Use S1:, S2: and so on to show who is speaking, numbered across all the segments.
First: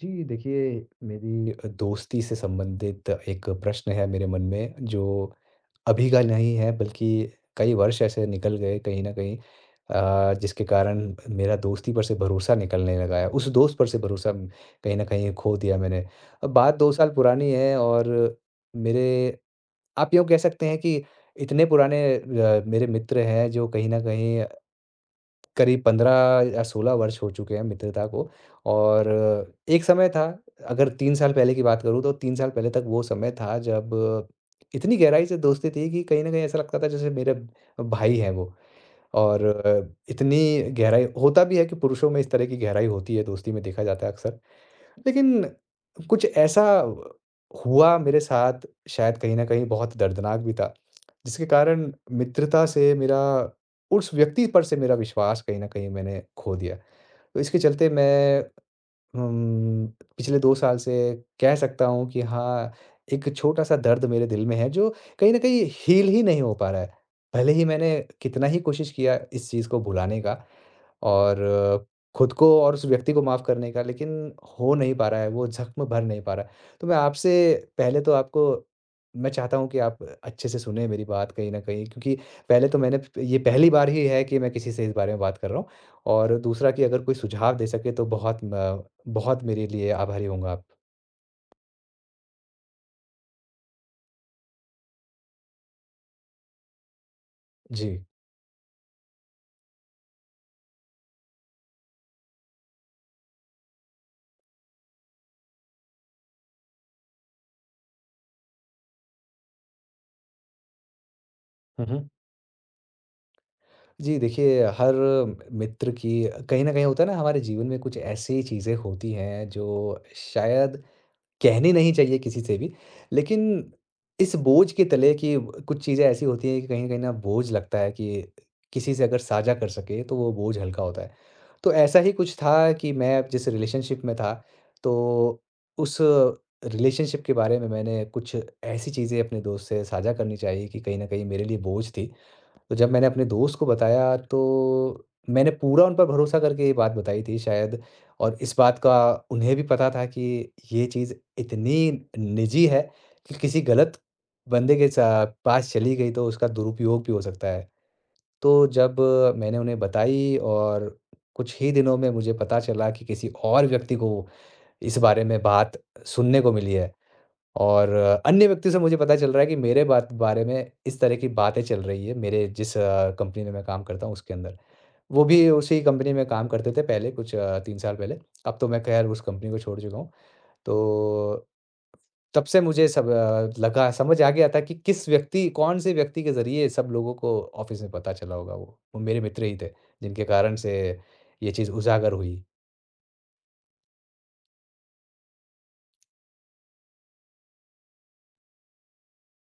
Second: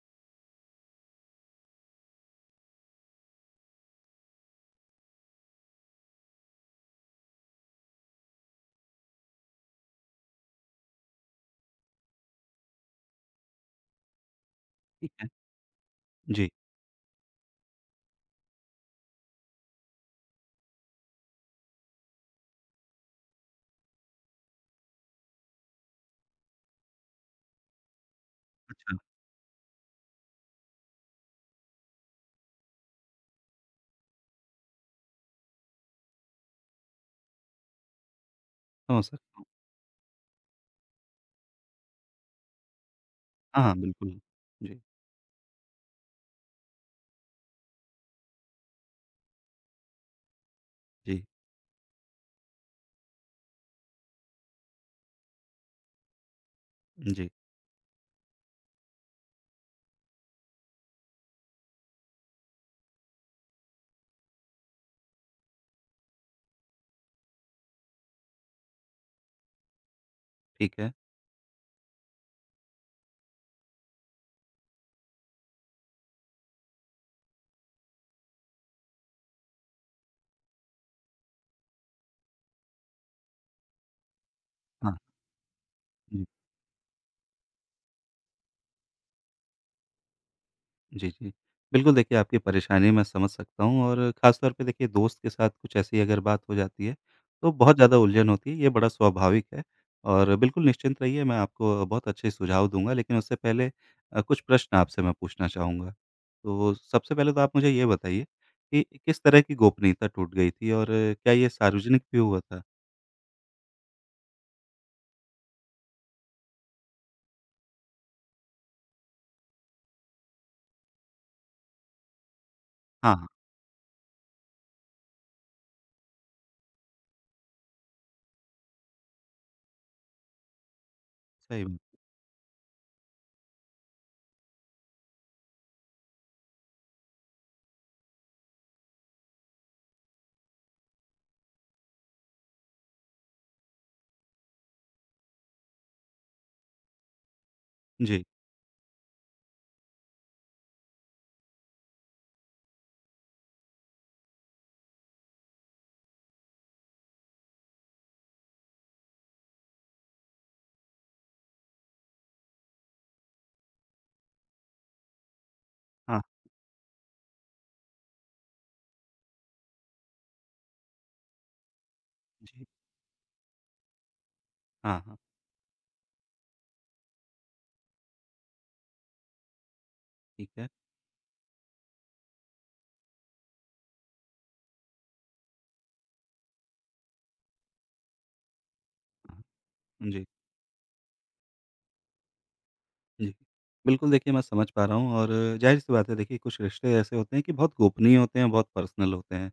S1: जी, देखिए मेरी दोस्ती से संबंधित एक प्रश्न है मेरे मन में, जो अभी का नहीं है बल्कि कई वर्ष ऐसे निकल गए कहीं न कहीं, जिसके कारण मेरा दोस्ती पर से भरोसा निकलने लगा है। उस दोस्त पर से भरोसा कहीं न
S2: ठीक है।
S1: कहीं खो दिया मैंने।
S2: जी,
S1: अब बात 2 साल पुरानी है और मेरे, आप यूँ कह सकते हैं कि इतने पुराने मेरे मित्र हैं, जो कहीं न कहीं करीब 15 या 16 वर्ष हो चुके हैं मित्रता को।
S2: अच्छा,
S1: और एक समय था, अगर 3 साल पहले की बात करूँ तो 3 साल पहले तक वो समय था जब इतनी गहराई से दोस्ती थी कि कहीं न कहीं ऐसा लगता था जैसे मेरे भाई हैं वो।
S2: समझ सकता
S1: और
S2: हूँ।
S1: इतनी गहराई होता भी है कि पुरुषों में इस तरह की गहराई होती है, दोस्ती में
S2: हाँ, हाँ,
S1: देखा जाता
S2: बिल्कुल।
S1: है अक्सर।
S2: जी,
S1: लेकिन कुछ ऐसा हुआ मेरे साथ, शायद कहीं न कहीं बहुत दर्दनाक भी था,
S2: जी,
S1: जिसके कारण मित्रता से मेरा, उस व्यक्ति पर से मेरा विश्वास कहीं न कहीं मैंने खो दिया।
S2: जी,
S1: तो इसके चलते मैं उम, पिछले 2 साल से कह सकता हूँ कि हाँ, एक छोटा-सा दर्द मेरे दिल में है जो कहीं न कहीं हील ही नहीं हो पा रहा है। भले ही मैंने कितना ही कोशिश किया इस चीज़ को भुलाने का
S2: ठीक है।
S1: और खुद को और उस व्यक्ति को माफ़ करने का, लेकिन हो नहीं पा रहा है, वो ज़ख्म भर नहीं पा रहा है। तो मैं आपसे, पहले तो आपको, मैं चाहता हूँ कि आप अच्छे से सुनें मेरी बात कहीं न कहीं, क्योंकि पहले तो मैंने, ये पहली बार ही है कि मैं किसी से
S2: हाँ,
S1: इस बारे में बात कर रहा हूँ।
S2: जी,
S1: और दूसरा कि अगर कोई सुझाव दे सके तो बहुत मेरे लिए आभारी होंगे आप।
S2: जी, जी। बिल्कुल, देखिए, आपकी परेशानी मैं समझ सकता हूँ और ख़ास तौर पे देखिए दोस्त के साथ कुछ ऐसी अगर बात हो जाती है, तो बहुत
S1: जी।
S2: ज़्यादा उलझन होती है, ये बड़ा स्वाभाविक है और बिल्कुल निश्चिंत रहिए, मैं आपको बहुत अच्छे सुझाव दूँगा। लेकिन उससे पहले कुछ प्रश्न आपसे मैं पूछना चाहूँगा। तो सबसे पहले तो आप मुझे ये बताइए कि किस तरह की गोपनीयता टूट गई थी और क्या ये
S1: हुँ,
S2: सार्वजनिक
S1: हुँ।
S2: भी हुआ था?
S1: जी, देखिए हर मित्र की कहीं न कहीं होता है ना, हमारे जीवन में कुछ ऐसी चीज़ें होती हैं जो शायद कहनी नहीं चाहिए किसी से भी,
S2: हाँ, हाँ,
S1: लेकिन इस बोझ के तले कि कुछ चीज़ें ऐसी होती हैं कि कहीं न कहीं ना बोझ लगता है कि किसी से अगर साझा कर सके तो वो बोझ हल्का होता है।
S2: सही
S1: तो
S2: में।
S1: ऐसा ही कुछ था कि मैं जिस रिलेशनशिप में था, तो उस रिलेशनशिप के बारे में मैंने कुछ ऐसी चीज़ें अपने दोस्त से साझा करनी चाहिए कि कहीं न कहीं मेरे लिए बोझ थी। तो जब मैंने अपने दोस्त को बताया, तो मैंने पूरा उन पर भरोसा करके ये बात बताई थी शायद।
S2: जी।
S1: और इस बात का उन्हें भी पता था कि ये चीज़ इतनी निजी है कि किसी गलत बंदे के पास चली गई तो उसका दुरुपयोग भी हो सकता है। तो जब मैंने उन्हें बताई और कुछ ही दिनों में मुझे पता चला कि किसी और व्यक्ति को इस बारे में बात
S2: हाँ।
S1: सुनने को मिली है और अन्य व्यक्ति से मुझे पता चल रहा है कि मेरे बात बारे में इस तरह की बातें चल रही है, मेरे
S2: जी।
S1: जिस कंपनी में मैं काम करता हूँ उसके अंदर।
S2: हाँ, हाँ,
S1: वो भी उसी कंपनी में काम करते थे पहले, कुछ 3 साल पहले। अब तो मैं खैर उस कंपनी को छोड़ चुका हूँ।
S2: ठीक है।
S1: तो तब से मुझे सब लगा, समझ आ गया था कि किस व्यक्ति कौन-से व्यक्ति के ज़रिए सब लोगों को ऑफ़िस में पता चला होगा वो। वो मेरे
S2: हाँ,
S1: मित्र ही थे,
S2: जी,
S1: जिनके कारण से ये चीज़ उजागर हुई।
S2: जी। बिल्कुल देखिए मैं समझ पा रहा हूँ और ज़ाहिर-सी बात है देखिए कुछ रिश्ते ऐसे होते हैं कि बहुत गोपनीय होते हैं, बहुत पर्सनल होते हैं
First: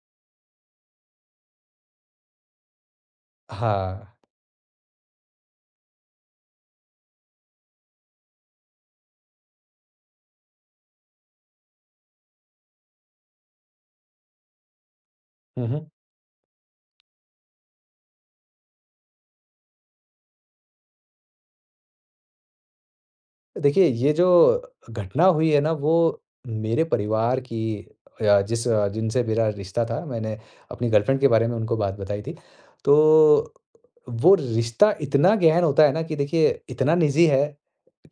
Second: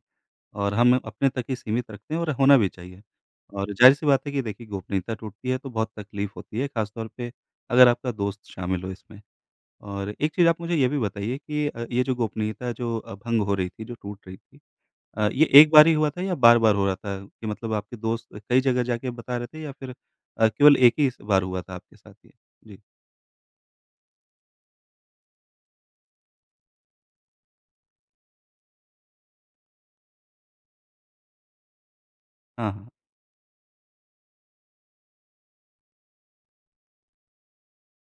S2: और हम अपने तक ही सीमित रखते हैं और होना भी चाहिए। और ज़ाहिर-सी
S1: हाँ।
S2: बात है कि देखिए गोपनीयता टूटती है तो बहुत तकलीफ़ होती है, ख़ास तौर पे अगर आपका दोस्त शामिल हो इसमें। और एक चीज़ आप मुझे ये भी बताइए कि ये जो गोपनीयता जो भंग हो रही थी, जो टूट रही थी, ये
S1: हुँ,
S2: एक बार
S1: हुँ।
S2: ही हुआ था या बार-बार हो रहा था कि मतलब आपके दोस्त कई जगह जाके बता रहे थे या फिर केवल एक ही इस बार हुआ था आपके साथ ये? जी।
S1: देखिए, ये जो घटना हुई है ना, वो मेरे परिवार की, या जिस जिनसे मेरा रिश्ता था, मैंने अपनी गर्लफ्रेंड के बारे में उनको बात बताई थी।
S2: हाँ, हाँ।
S1: तो वो रिश्ता इतना गहन होता है ना, कि देखिए, इतना निजी है,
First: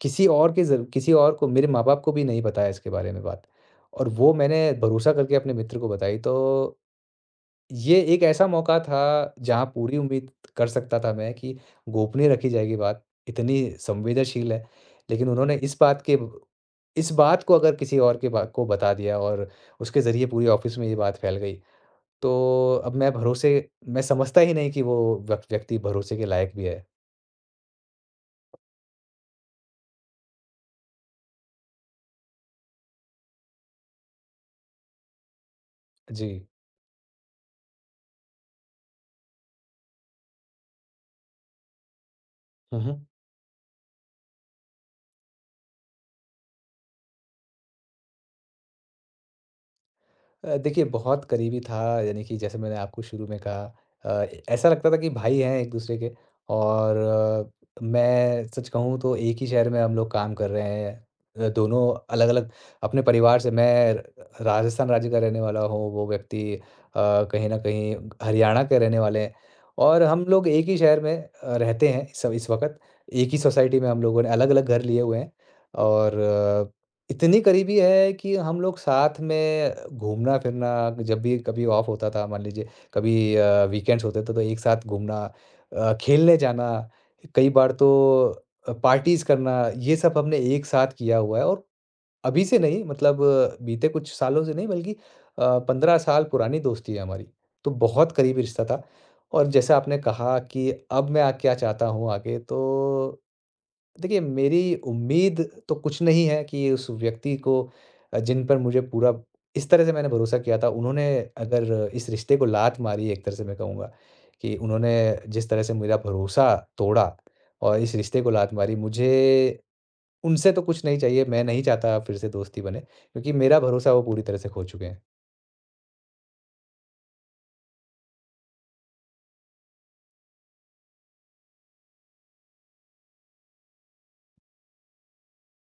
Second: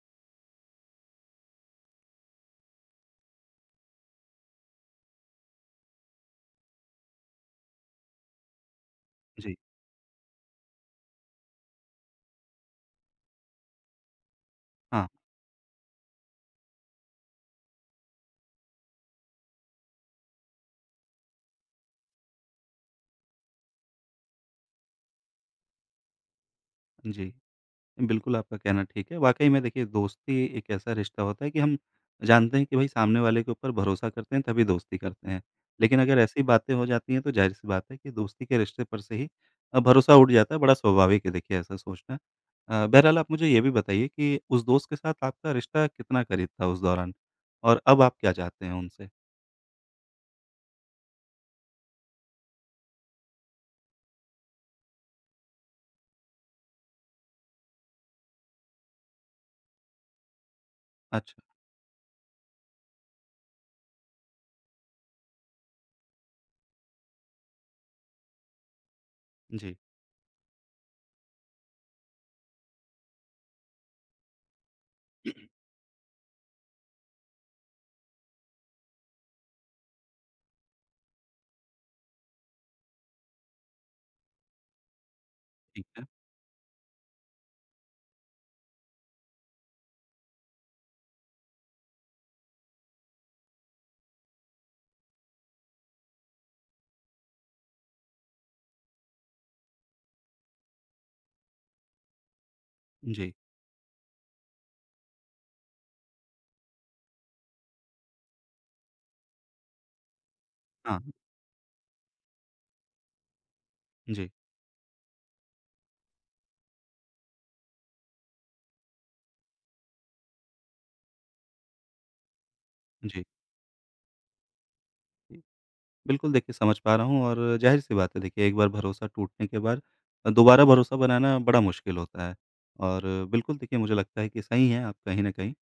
S1: किसी और को, मेरे माँ-बाप को भी नहीं पता है इसके बारे में बात। और वो मैंने भरोसा करके अपने मित्र को बताई, तो ये एक ऐसा मौका था
S2: जी।
S1: जहाँ पूरी उम्मीद कर सकता था मैं कि गोपनीय रखी जाएगी बात, इतनी संवेदनशील है।
S2: हाँ,
S1: लेकिन उन्होंने इस बात को, अगर किसी और के बा को बता दिया और उसके ज़रिए पूरी ऑफ़िस में ये बात फैल गई, तो अब मैं भरोसे मैं समझता ही नहीं कि वो व्यक्ति भरोसे के लायक भी है।
S2: जी। बिल्कुल, आपका कहना ठीक है। वाक़ई में देखिए दोस्ती एक ऐसा रिश्ता होता है कि हम जानते हैं कि भई सामने वाले के ऊपर भरोसा करते हैं तभी दोस्ती करते हैं। लेकिन अगर ऐसी
S1: जी।
S2: बातें हो जाती हैं तो ज़ाहिर-सी बात है कि दोस्ती के रिश्ते पर से ही भरोसा उठ जाता है, बड़ा स्वाभाविक है देखिए ऐसा सोचना।
S1: हुँ, हुँ।
S2: बहरहाल आप मुझे ये भी बताइए कि उस दोस्त के साथ आपका रिश्ता कितना करीब था उस दौरान? और अब आप क्या चाहते हैं उनसे?
S1: देखिए बहुत करीबी था, यानी कि जैसे मैंने आपको शुरू में कहा, अ, ऐसा लगता था कि भाई हैं एक दूसरे के। और मैं सच कहूँ तो एक ही शहर में हम लोग काम कर रहे हैं,
S2: अच्छा,
S1: दोनों अलग-अलग अपने परिवार से। मैं राजस्थान राज्य का रहने वाला हूँ, वो व्यक्ति कहीं ना कहीं हरियाणा के रहने वाले हैं।
S2: जी,
S1: और हम लोग एक ही शहर में रहते हैं सब इस वक्त। एक ही सोसाइटी में हम लोगों ने अलग-अलग घर लिए हुए हैं और इतनी करीबी है कि हम लोग साथ में घूमना-फिरना, जब भी कभी ऑफ होता था, मान लीजिए कभी वीकेंड्स होते थे तो एक साथ घूमना,
S2: ठीक है।
S1: खेलने जाना, कई बार तो पार्टीज़ करना, ये सब हमने एक साथ किया हुआ है। और अभी से नहीं, मतलब बीते कुछ सालों से नहीं बल्कि 15 साल पुरानी दोस्ती है हमारी। तो बहुत करीबी रिश्ता था। और जैसा आपने कहा कि अब मैं क्या चाहता हूँ आगे, तो
S2: जी,
S1: देखिए, मेरी उम्मीद तो कुछ नहीं है कि उस व्यक्ति को, जिन पर मुझे पूरा इस तरह से मैंने भरोसा किया था,
S2: हाँ,
S1: उन्होंने अगर इस रिश्ते को लात मारी, एक तरह से मैं कहूँगा
S2: जी,
S1: कि उन्होंने जिस तरह से मेरा भरोसा तोड़ा और इस रिश्ते को लात मारी, मुझे उनसे तो कुछ नहीं चाहिए। मैं नहीं चाहता फिर से दोस्ती बने,
S2: जी।
S1: क्योंकि मेरा भरोसा वो पूरी तरह से खो चुके हैं।
S2: बिल्कुल, देखिए समझ पा रहा हूँ और ज़ाहिर-सी बात है देखिए एक बार भरोसा टूटने के बाद दोबारा भरोसा बनाना बड़ा मुश्किल होता है। और बिल्कुल देखिए मुझे लगता है कि सही हैं आप कहीं न कहीं।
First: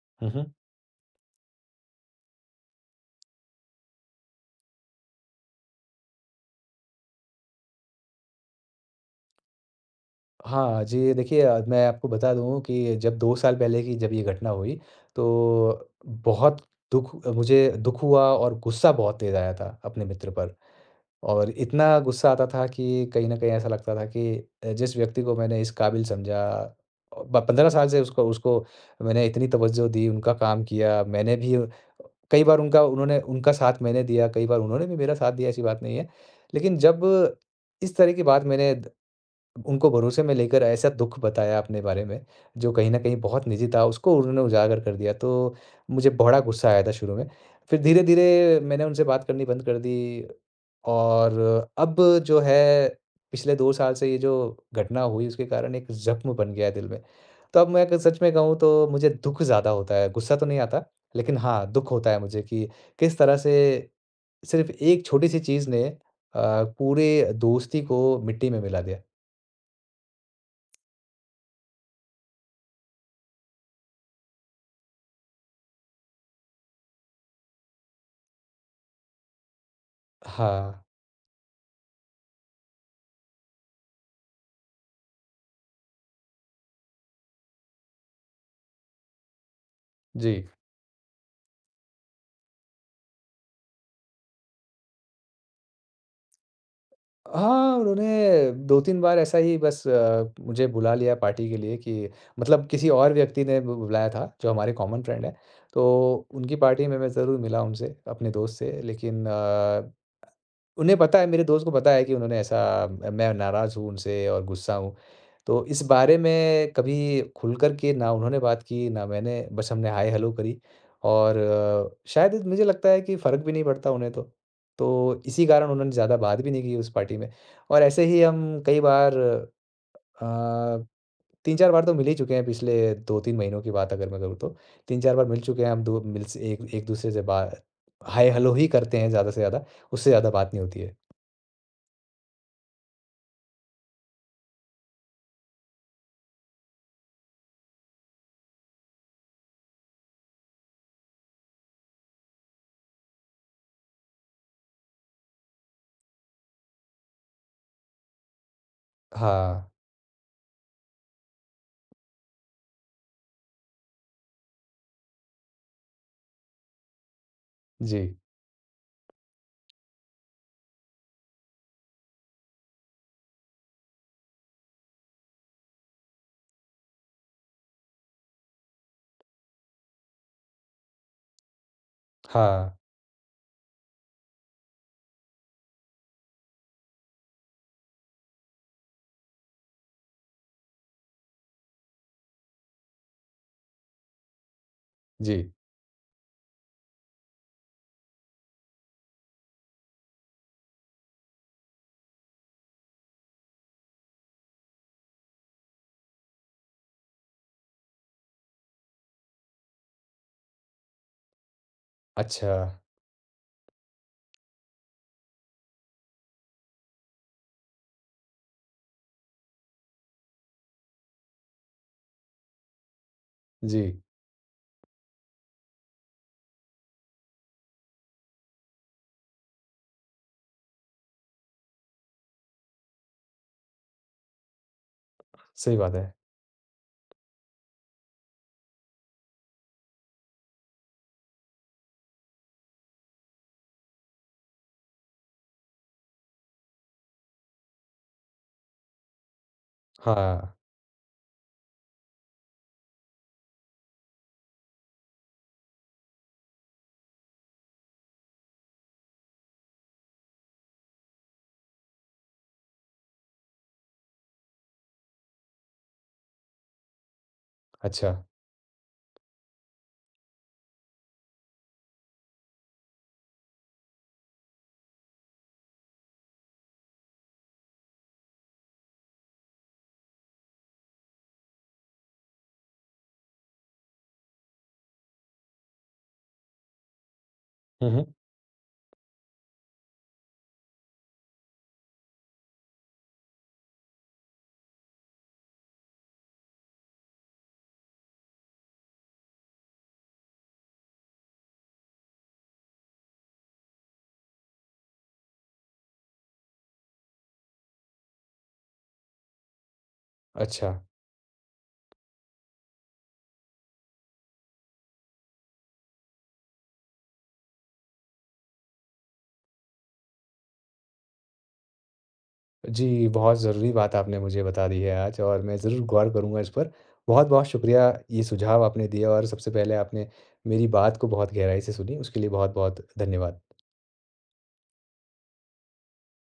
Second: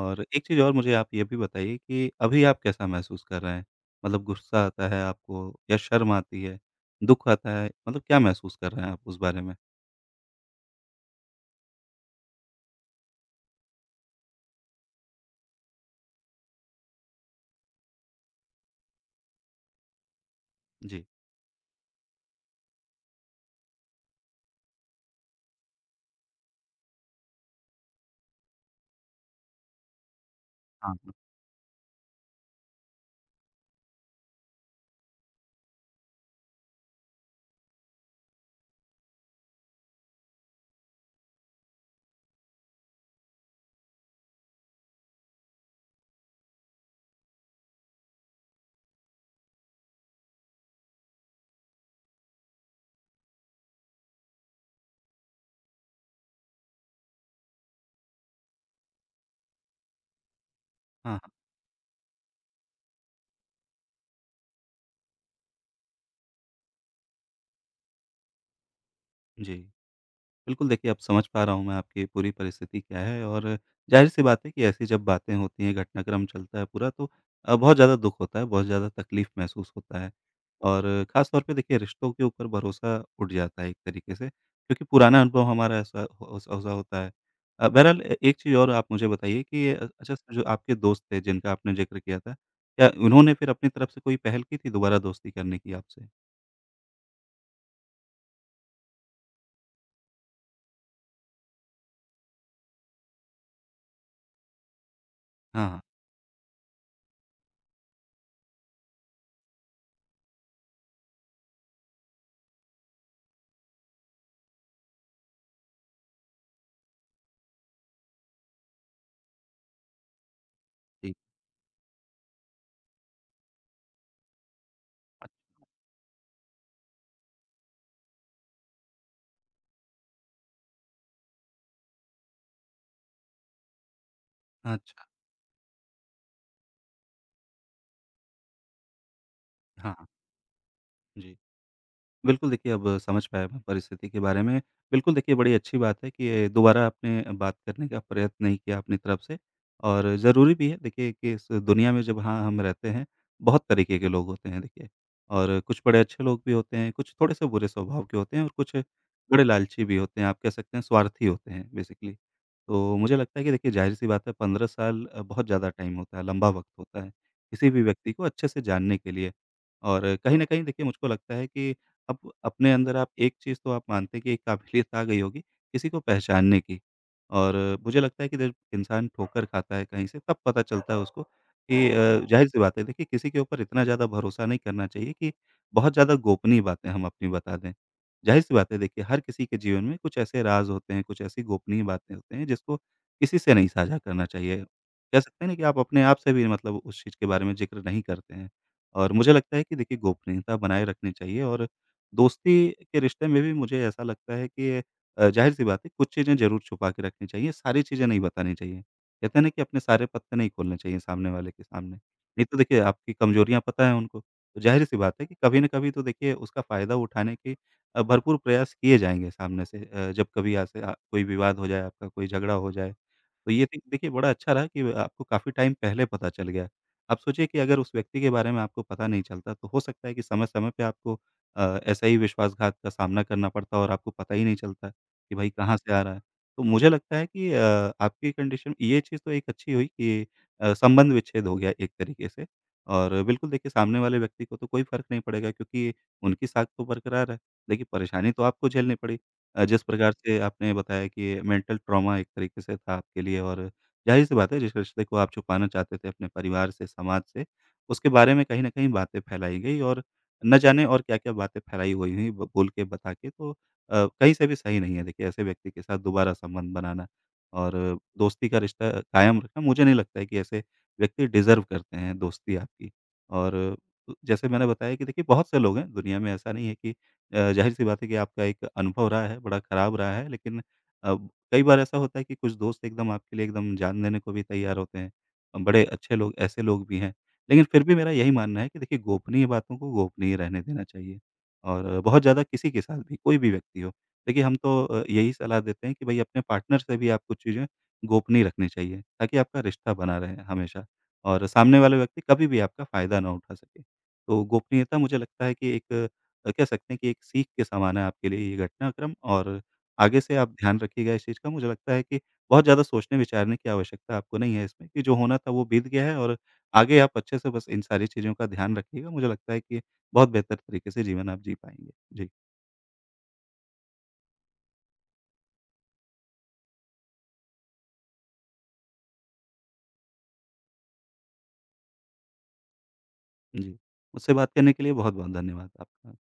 S2: और
S1: हुँ,
S2: एक
S1: हुँ।
S2: चीज़ और मुझे आप ये भी बताइए कि अभी आप कैसा महसूस कर रहे हैं? मतलब गुस्सा आता है आपको या शर्म आती है, दुःख आता है, मतलब क्या महसूस कर रहे हैं आप उस बारे में?
S1: हाँ जी, देखिए मैं आपको बता दूँ कि जब 2 साल पहले की, जब ये घटना हुई, तो बहुत दुःख मुझे दुःख हुआ और गुस्सा बहुत तेज़ आया था अपने मित्र पर।
S2: जी।
S1: और इतना गुस्सा आता था कि कहीं न कहीं ऐसा लगता था कि जिस व्यक्ति को मैंने इस काबिल समझा, अ, ब 15 साल से उसको, मैंने इतनी तवज्जो दी, उनका काम
S2: हाँ,
S1: किया,
S2: हाँ।
S1: मैंने भी कई बार उनका उन्होंने उनका साथ मैंने दिया, कई बार उन्होंने भी मेरा साथ दिया, ऐसी बात नहीं है। लेकिन जब इस तरह की बात मैंने उनको भरोसे में लेकर, ऐसा दुःख बताया अपने बारे में, जो कहीं न कहीं बहुत निजी था, उसको उन्होंने उजागर कर दिया, तो मुझे बड़ा गुस्सा आया था शुरू में। फिर धीरे-धीरे मैंने उनसे बात करनी बंद कर दी। और अब जो है, पिछले 2 साल से ये जो घटना हुई, उसके कारण एक ज़ख्म बन गया है दिल में। तो अब मैं अगर सच में कहूँ तो मुझे दुःख ज़्यादा होता है, गुस्सा तो नहीं आता,
S2: हाँ, हाँ।
S1: लेकिन हाँ, दुःख होता है मुझे कि किस तरह से सिर्फ़ एक छोटी-सी चीज़ ने पूरे दोस्ती को मिट्टी में मिला दिया।
S2: जी। बिल्कुल, देखिए अब समझ पा रहा हूँ मैं आपकी पूरी परिस्थिति क्या है और ज़ाहिर-सी बात है कि ऐसी जब बातें होती हैं, घटनाक्रम चलता है पूरा तो बहुत ज़्यादा दुःख होता है, बहुत ज़्यादा तकलीफ़ महसूस होता है।
S1: हाँ,
S2: और ख़ास तौर पे देखिए रिश्तों के ऊपर भरोसा उठ जाता है एक तरीके से, क्योंकि पुराना अनुभव हमारा ऐसा हो ऐसा ऐसा होता है। बहरहाल ए एक चीज़ और आप मुझे बताइए कि अच्छा
S1: जी।
S2: जो आपके दोस्त थे जिनका आपने ज़िक्र किया था, क्या उन्होंने फिर अपनी तरफ से कोई पहल की थी दोबारा दोस्ती करने की आपसे?
S1: हाँ, उन्होंने 2-3 बार ऐसा ही, बस मुझे बुला लिया पार्टी के लिए, कि मतलब किसी और व्यक्ति ने बु बुलाया था, जो हमारे कॉमन फ्रेंड हैं।
S2: हाँ, हाँ।
S1: तो उनकी पार्टी में मैं ज़रूर मिला उनसे, अपने दोस्त से, लेकिन उन्हें पता है, मेरे दोस्त को पता है कि उन्होंने ऐसा मैं नाराज़ हूँ उनसे और गुस्सा हूँ। तो इस बारे में कभी खुल कर के ना उन्होंने बात की, ना मैंने, बस हमने हाय हेलो करी।
S2: जी।
S1: और शायद मुझे लगता है कि फ़र्क भी नहीं पड़ता उन्हें तो। तो
S2: अ,
S1: इसी कारण उन्होंने ज़्यादा बात भी नहीं की उस पार्टी में। और ऐसे ही हम कई बार अ, 3-4 बार तो मिल ही चुके हैं, पिछले 2-3 महीनों की बात अगर मैं करूँ तो।
S2: अच्छा।
S1: 3-4 बार मिल चुके हैं हम, दो मिल से एक एक-दूसरे से बा हाय हेलो ही करते हैं ज़्यादा से ज़्यादा,
S2: हाँ, हाँ।
S1: उससे ज़्यादा बात नहीं होती है।
S2: जी। बिल्कुल देखिए, अब समझ पाया मैं परिस्थिति के बारे में। बिल्कुल देखिए, बड़ी अच्छी बात है कि ये दोबारा आपने बात करने का प्रयत्न नहीं किया अपनी तरफ से और ज़रूरी भी है देखिए कि इस दुनिया में जब हाँ, हम रहते हैं, बहुत तरीके के लोग होते हैं देखिए और कुछ बड़े अच्छे लोग भी होते हैं, कुछ थोड़े-से बुरे स्वभाव के होते हैं और कुछ बड़े
S1: हाँ,
S2: लालची भी होते हैं, आप कह सकते हैं स्वार्थी होते हैं बेसिकली। तो मुझे लगता है कि देखिए ज़ाहिर-सी बात है 15 साल बहुत ज़्यादा टाइम होता है, लंबा वक़्त होता है, किसी भी
S1: जी।
S2: व्यक्ति को अच्छे से जानने के लिए। और कहीं न कहीं देखिए मुझको लगता है कि अब अपने अंदर आप एक चीज़ तो आप मानते हैं कि एक काबिलियत आ गई होगी, किसी को पहचानने की। और मुझे लगता है कि जब इंसान ठोकर खाता है कहीं से तब पता चलता है उसको कि ज़ाहिर-सी
S1: हाँ,
S2: बात है देखिए किसी के ऊपर इतना ज़्यादा भरोसा नहीं करना चाहिए कि बहुत ज़्यादा गोपनीय बातें हम अपनी बता दें। ज़ाहिर-सी बात है देखिए हर किसी के जीवन में कुछ ऐसे राज़ होते हैं, कुछ ऐसी गोपनीय बातें होते हैं जिसको किसी से नहीं साझा करना चाहिए। कह
S1: जी।
S2: सकते हैं ना कि आप अपने आप से भी मतलब उस चीज़ के बारे में ज़िक्र नहीं करते हैं। और मुझे लगता है कि देखिए गोपनीयता बनाए रखनी चाहिए और दोस्ती के रिश्ते में भी मुझे ऐसा लगता है कि ज़ाहिर-सी बात है कुछ चीज़ें ज़रूर छुपा के रखनी चाहिए, सारी चीज़ें नहीं बतानी चाहिए। कहते हैं ना कि अपने सारे पत्ते नहीं खोलने चाहिए सामने वाले के सामने। नहीं
S1: अच्छा,
S2: तो देखिए आपकी कमजोरियाँ पता है उनको, तो ज़ाहिर-सी बात है कि कभी न कभी तो देखिए उसका फ़ायदा उठाने के भरपूर प्रयास किए जाएँगे सामने से, जब कभी ऐसे कोई विवाद हो जाए आपका, कोई झगड़ा हो जाए। तो ये दे
S1: जी,
S2: देखिए बड़ा अच्छा रहा कि आपको काफ़ी टाइम पहले पता चल गया। आप सोचिए कि अगर उस व्यक्ति के बारे में आपको पता नहीं चलता, तो हो सकता है कि समय-समय पे आपको ऐसा ही विश्वासघात का सामना करना पड़ता है और आपको पता ही नहीं चलता कि भाई कहाँ
S1: सही
S2: से
S1: बात
S2: आ
S1: है।
S2: रहा है। तो मुझे लगता है कि आपकी कंडीशन ये चीज़ तो एक अच्छी हुई कि संबंध विच्छेद हो गया एक तरीके से और बिल्कुल देखिए सामने वाले व्यक्ति को तो कोई फ़र्क नहीं पड़ेगा क्योंकि उनकी साख तो बरकरार है। देखिए परेशानी तो आपको झेलनी पड़ी। जिस प्रकार से
S1: हाँ,
S2: आपने बताया कि मेंटल ट्रॉमा एक तरीके से था आपके लिए और ज़ाहिर-सी बात है जिस रिश्ते को आप छुपाना चाहते थे अपने परिवार से, समाज से, उसके बारे में कहीं न कहीं बातें फैलाई गई और न जाने और क्या-क्या बातें फैलाई हुई हुई ब बोल के, बता के तो कहीं से भी सही नहीं है देखिए ऐसे व्यक्ति के साथ दोबारा संबंध बनाना और
S1: अच्छा।
S2: दोस्ती का रिश्ता कायम रखना। मुझे नहीं लगता है कि ऐसे व्यक्ति डिज़र्व करते हैं दोस्ती आपकी। और जैसे मैंने बताया कि देखिए बहुत से लोग हैं दुनिया में, ऐसा नहीं है कि ज़ाहिर-सी बात है कि आपका एक अनुभव रहा है, बड़ा ख़राब रहा है, लेकिन अब कई बार ऐसा होता है कि कुछ दोस्त एकदम आपके लिए एकदम जान देने को भी तैयार होते हैं। बड़े अच्छे लोग, ऐसे लोग भी हैं। लेकिन फिर
S1: हुँ,
S2: भी
S1: हुँ,
S2: मेरा यही मानना है कि देखिए गोपनीय बातों को गोपनीय रहने देना चाहिए और बहुत ज़्यादा किसी के साथ भी, कोई भी व्यक्ति हो। देखिए हम तो यही सलाह देते हैं कि भई अपने पार्टनर से भी आप कुछ चीज़ें गोपनीय रखनी चाहिए, ताकि आपका रिश्ता बना रहे हमेशा और सामने वाले व्यक्ति कभी भी आपका फ़ायदा ना उठा सके। तो गोपनीयता मुझे लगता है कि एक, कह सकते हैं कि एक सीख के समान है आपके लिए ये घटनाक्रम और आगे से आप
S1: अच्छा।
S2: ध्यान रखिएगा इस चीज़ का। मुझे लगता है कि बहुत ज़्यादा सोचने-विचारने की आवश्यकता आपको नहीं है इसमें कि जो होना था वो बीत गया है और आगे आप अच्छे से बस इन सारी चीज़ों का ध्यान रखिएगा, मुझे लगता है कि बहुत बेहतर तरीके से जीवन आप जी पाएँगे। जी,
S1: जी, बहुत ज़रूरी बात आपने मुझे बता दी है आज और मैं ज़रूर गौर करूँगा इस पर। बहुत-बहुत शुक्रिया ये सुझाव आपने दिया और सबसे पहले आपने मेरी बात को बहुत गहराई से सुनी, उसके लिए बहुत-बहुत धन्यवाद।
S2: जी। मुझसे बात करने के लिए बहुत-बहुत धन्यवाद आपका।